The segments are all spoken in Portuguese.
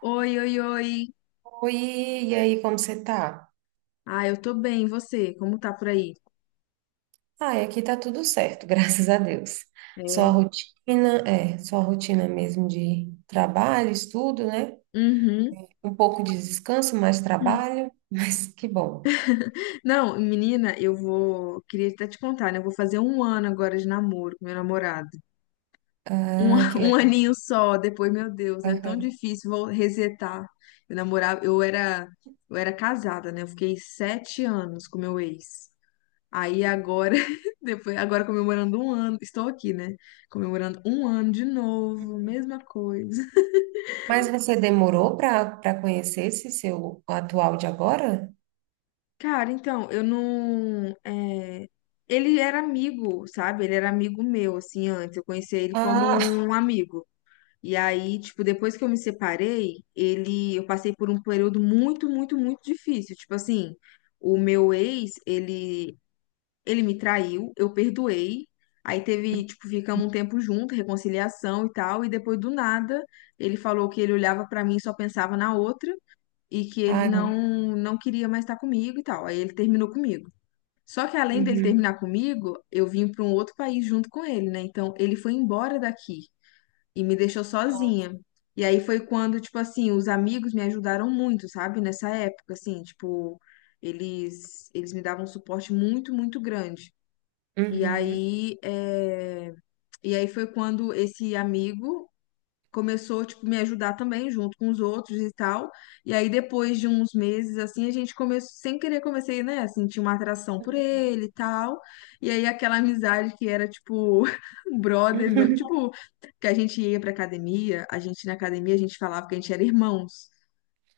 Oi, oi, oi. Oi, e aí, como você tá? Ah, eu tô bem, e você? Como tá por aí? Ah, aqui tá tudo certo, graças a Deus. Só a É. rotina, é, só a rotina mesmo de trabalho, estudo, né? Uhum. Um pouco de descanso, mais trabalho, mas que bom. Não, menina, eu vou. Queria até te contar, né? Eu vou fazer um ano agora de namoro com meu namorado. Um, Ah, que um legal. aninho só, depois, meu Deus, é tão Aham. difícil, vou resetar. Eu namorava, eu era, eu era casada, né? Eu fiquei sete anos com meu ex. Aí agora, depois, agora comemorando um ano, estou aqui, né? Comemorando um ano de novo, mesma coisa. Mas você demorou para conhecer esse seu atual de agora? Cara, então, eu não. é, ele era amigo, sabe? Ele era amigo meu, assim, antes. Eu conhecia ele como Ah, um amigo. E aí, tipo, depois que eu me separei, ele. Eu passei por um período muito, muito, muito difícil. Tipo assim, o meu ex, ele. Ele me traiu, eu perdoei. Aí teve, tipo, ficamos um tempo junto, reconciliação e tal. E depois do nada, ele falou que ele olhava pra mim e só pensava na outra e que ele ai, não não queria mais estar comigo e tal. Aí ele terminou comigo. Só que além dele uhum. terminar comigo, eu vim para um outro país junto com ele, né? Então ele foi embora daqui e me deixou Nossa. sozinha. E aí foi quando, tipo assim, os amigos me ajudaram muito, sabe? Nessa época, assim, tipo, eles me davam um suporte muito, muito grande. E Uhum. aí, e aí foi quando esse amigo começou, tipo, me ajudar também, junto com os outros e tal. E aí, depois de uns meses, assim, a gente começou, sem querer, comecei, né, a sentir uma atração por ele e tal. E aí, aquela amizade que era, tipo, um brother meu, Uhum. tipo, que a gente ia pra academia, a gente na academia, a gente falava que a gente era irmãos.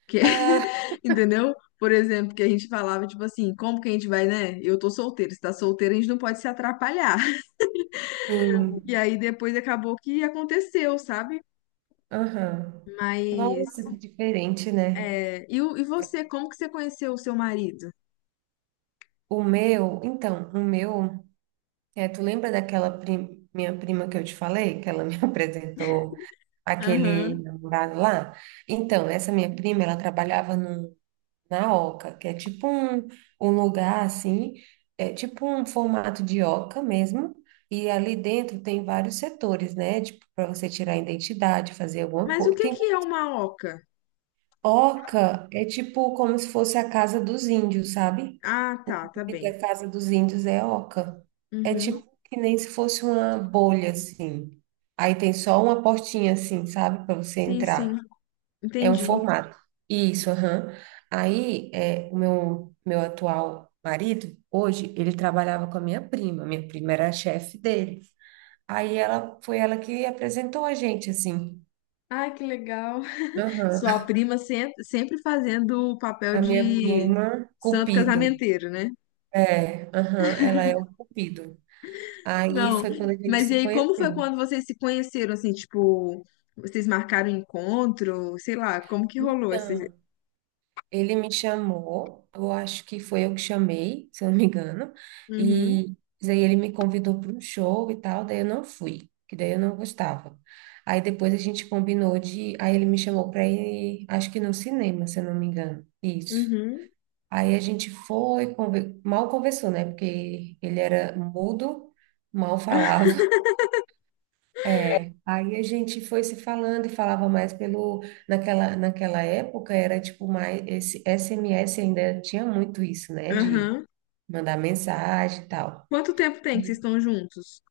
Que... Ah, Entendeu? Por exemplo, que a gente falava, tipo assim, como que a gente vai, né? Eu tô solteiro, se tá solteiro, a gente não pode se atrapalhar. E sim. aí depois acabou que aconteceu, sabe? Aham. Mas Nossa, que diferente, né? é, e, e você, como que você conheceu o seu marido? Então, tu lembra daquela minha prima que eu te falei, que ela me apresentou aquele Aham. namorado lá? Então, essa minha prima, ela trabalhava no, na Oca, que é tipo um lugar assim, é tipo um formato de Oca mesmo, e ali dentro tem vários setores, né? Tipo, para você tirar a identidade, fazer alguma Mas o coisa. que que é uma oca? Oca é tipo como se fosse a casa dos índios, sabe? Ah, O tá, tá nome bem. da casa dos índios é Oca. É Uhum. tipo que nem se fosse uma bolha, assim. Aí tem só uma portinha, assim, sabe? Para você Sim, sim, entrar. É um entendi. formato. Isso, aham. Aí, meu atual marido, hoje, ele trabalhava com a minha prima. Minha prima era a chefe dele. Aí foi ela que apresentou a gente, assim. Ai, que legal. Aham. Sua prima sempre fazendo o papel A minha de prima, santo Cupido. casamenteiro, né? É, aham, ela é o cupido. Aí Não, foi quando a gente mas e se aí, como foi conheceu. quando vocês se conheceram, assim, tipo, vocês marcaram encontro, sei lá, como que rolou esse... Então, ele me chamou, eu acho que foi eu que chamei, se eu não me engano, Uhum, e daí ele me convidou para um show e tal, daí eu não fui, que daí eu não gostava. Aí depois a gente combinou de, aí ele me chamou para ir, acho que no cinema, se eu não me engano. Isso. uhum, Aí a gente foi, mal conversou, né? Porque ele era mudo, mal falava. É, aí a gente foi se falando e falava mais naquela época era tipo mais, esse SMS ainda tinha muito isso, né, de aham. mandar mensagem e tal. Quanto tempo tem que E, vocês estão juntos?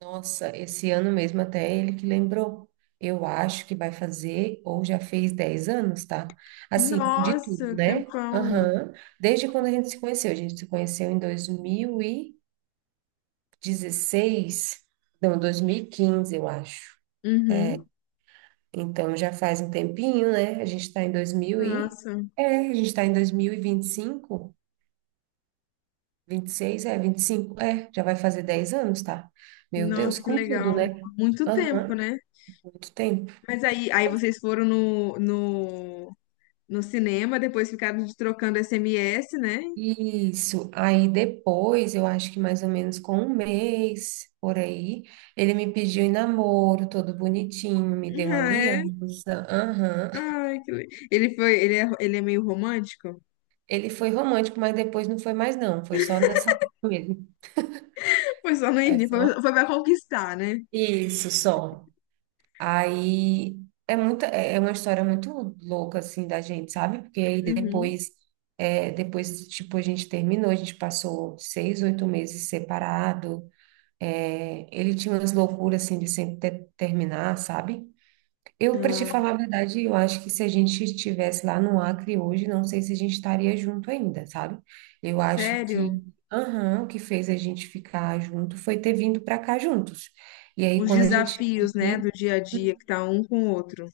Nossa, esse ano mesmo até ele que lembrou, eu acho que vai fazer, ou já fez 10 anos, tá? Assim, de Nossa, tudo, um né? tempão. Aham, desde quando a gente se conheceu em 2016, não, 2015 eu acho. Uhum. Então já faz um tempinho, né? Nossa, A gente está em dois mil e vinte vinte cinco vinte e seis é vinte e cinco, é, já vai fazer 10 anos, tá? Meu Deus, nossa, que com tudo, legal. né? Muito tempo, Aham, né? muito tempo. Mas aí, aí vocês foram no cinema, depois ficaram trocando SMS, né? Isso. Aí depois, eu acho que mais ou menos com um mês por aí, ele me pediu em namoro, todo bonitinho, me deu Ah, é? aliança. Aham. Ai, ele foi, ele é meio romântico? Ele foi romântico, mas depois não foi mais, não. Foi só nessa época mesmo. Foi só no É início, foi, só. foi pra conquistar, né? Isso, só. Aí é muita, é uma história muito louca assim da gente, sabe? Porque aí Uhum. depois, depois tipo a gente terminou, a gente passou 6, 8 meses separado. É, ele tinha umas loucuras assim de sempre terminar, sabe? Eu, para te Ah, falar a verdade, eu acho que se a gente estivesse lá no Acre hoje, não sei se a gente estaria junto ainda, sabe? Eu acho que, sério? aham, o que fez a gente ficar junto foi ter vindo para cá juntos. E aí, Os quando a gente chegou desafios, né, do aqui dia a dia que tá um com o outro.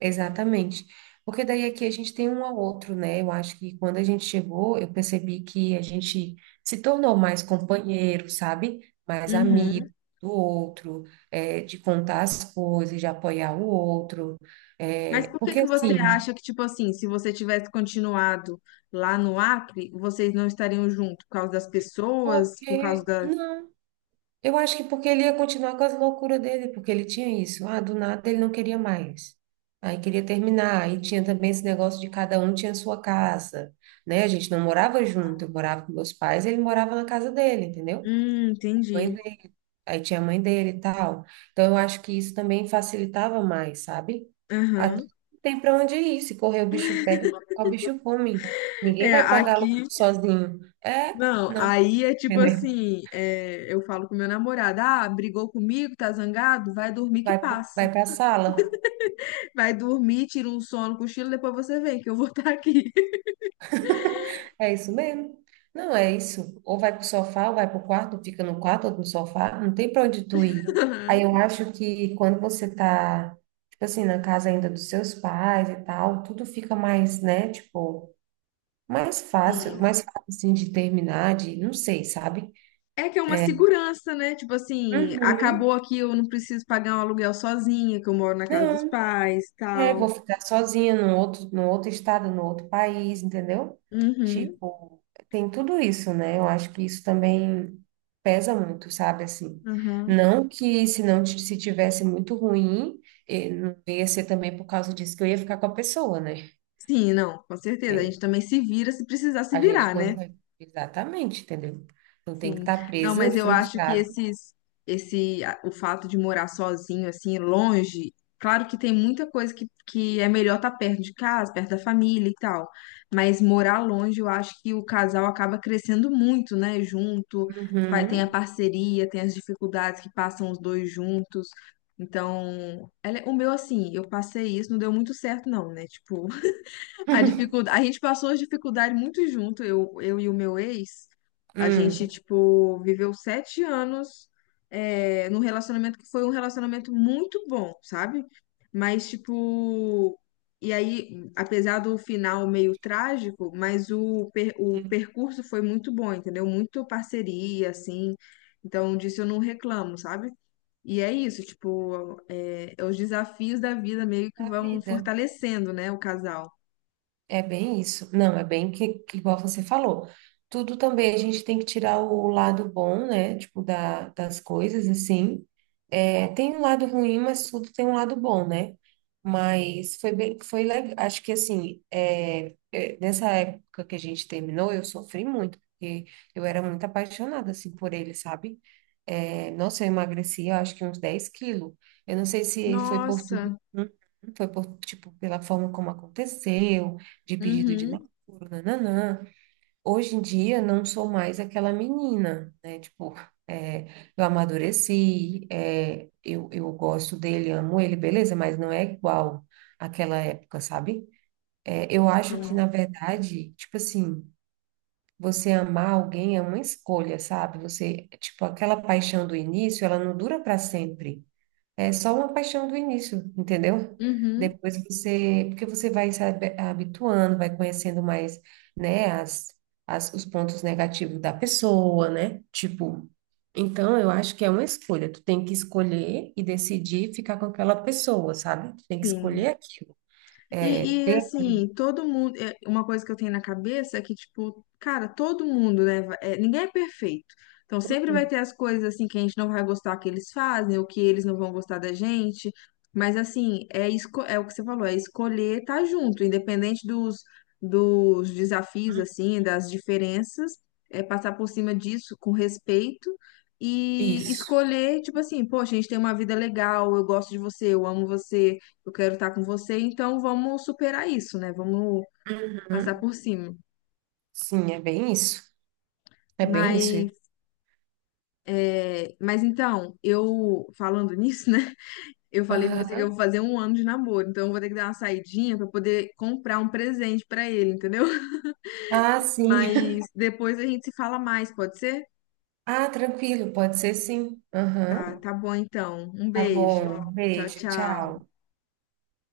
exatamente. Porque daí aqui a gente tem um ao outro, né? Eu acho que quando a gente chegou, eu percebi que a gente se tornou mais companheiro, sabe? Mais amigo Uhum. do outro, é, de contar as coisas, de apoiar o outro. Mas É, por que porque que você assim, acha que, tipo assim, se você tivesse continuado lá no Acre, vocês não estariam juntos? Por causa das pessoas, por causa porque da. não. Eu acho que porque ele ia continuar com as loucuras dele, porque ele tinha isso. Ah, do nada ele não queria mais. Aí queria terminar. Aí tinha também esse negócio de cada um tinha sua casa, né? A gente não morava junto, eu morava com meus pais, ele morava na casa dele, entendeu? Mãe Entendi. dele. Aí tinha a mãe dele e tal. Então eu acho que isso também facilitava mais, sabe? Aqui Aham. não tem para onde ir. Se correr o bicho pega, se ficar, o bicho come. Ninguém É, vai pagar aluguel aqui. sozinho. É, Não, não, aí é tipo entendeu? assim: é, eu falo com meu namorado, ah, brigou comigo, tá zangado? Vai dormir que Vai, passa. vai para a sala. Vai dormir, tira um sono, cochilo, depois você vem, que eu vou estar aqui. É isso mesmo. Não, é isso. Ou vai pro sofá, ou vai pro quarto, fica no quarto ou no sofá, não tem pra onde tu ir. Aí Aham. eu acho que quando você tá, tipo assim, na casa ainda dos seus pais e tal, tudo fica mais, né, tipo, Sim. mais fácil assim de terminar, de, não sei, sabe? É que é uma segurança, né? Tipo assim, acabou Uhum. aqui, eu não preciso pagar um aluguel sozinha, que eu moro na casa dos Não. pais, É, tal. vou ficar sozinha num outro estado, num outro país, entendeu? Uhum, Tipo, tem tudo isso, né? Eu acho que isso também pesa muito, sabe? Assim, uhum. não que se não se tivesse muito ruim, não ia ser também por causa disso que eu ia ficar com a pessoa, né? Sim, não, com certeza. A É, gente também se vira se precisar se a gente virar, né? consegue. Exatamente, entendeu? Não tem que Sim. estar Não, presa, mas eu acho que frustrada. Esse, o fato de morar sozinho, assim, longe, claro que tem muita coisa que é melhor estar perto de casa, perto da família e tal. Mas morar longe, eu acho que o casal acaba crescendo muito, né? Junto, tem a Uhum. parceria, tem as dificuldades que passam os dois juntos. Então, é, o meu, assim, eu passei isso, não deu muito certo, não, né? Tipo, a dificuldade, a gente passou as dificuldades muito junto, eu e o meu ex. A gente, Hum. tipo, viveu sete anos num relacionamento que foi um relacionamento muito bom, sabe? Mas, tipo, e aí, apesar do final meio trágico, mas o percurso foi muito bom, entendeu? Muito parceria, assim. Então, disso eu não reclamo, sabe? E é isso, tipo, é os desafios da vida meio que Da vão vida. fortalecendo, né, o casal. É bem isso. Não, é bem que igual você falou. Tudo também a gente tem que tirar o lado bom, né? Tipo, da, das coisas, assim. É, tem um lado ruim, mas tudo tem um lado bom, né? Mas foi bem, foi legal. Acho que assim, nessa época que a gente terminou, eu sofri muito, porque eu era muito apaixonada assim por ele, sabe? É, nossa, eu emagreci, eu acho que uns 10 quilos. Eu não sei se foi por tudo, Nossa. Foi por, tipo, pela forma como aconteceu, de pedido de Uhum. namoro, nananã. Hoje em dia não sou mais aquela menina, né? Tipo, é, eu amadureci, eu gosto dele, amo ele, beleza, mas não é igual àquela época, sabe? É, eu acho que, Sim. na verdade, tipo assim, você amar alguém é uma escolha, sabe? Você, tipo, aquela paixão do início, ela não dura para sempre. É só uma paixão do início, entendeu? Uhum. Depois você, porque você vai se habituando, vai conhecendo mais, né, as, os pontos negativos da pessoa, né? Tipo, então eu acho que é uma escolha. Tu tem que escolher e decidir ficar com aquela pessoa, sabe? Tu tem que Sim. escolher aquilo. É, ter Assim, uma coisa que eu tenho na cabeça é que, tipo, cara, todo mundo, né? Ninguém é perfeito. Então sempre vai ter as coisas assim que a gente não vai gostar que eles fazem, ou que eles não vão gostar da gente. Mas assim, é, é o que você falou, é escolher estar junto, independente dos, dos desafios, assim, das diferenças, é passar por cima disso com respeito. E isso. escolher, tipo assim, poxa, a gente tem uma vida legal, eu gosto de você, eu amo você, eu quero estar com você, então vamos superar isso, né? Vamos passar Uhum. por cima. Sim, é bem isso. É bem isso. Mas, é, mas então, eu falando nisso, né? Eu falei com você que eu Aham. vou fazer um ano de namoro, então eu vou ter que dar uma saidinha para poder comprar um presente para ele, entendeu? Ah, sim. Mas depois a gente se fala mais, pode ser? Ah, tranquilo, pode ser sim. Tá, Aham. tá bom então. Um Tá beijo. bom, Tchau, beijo, tchau. tchau.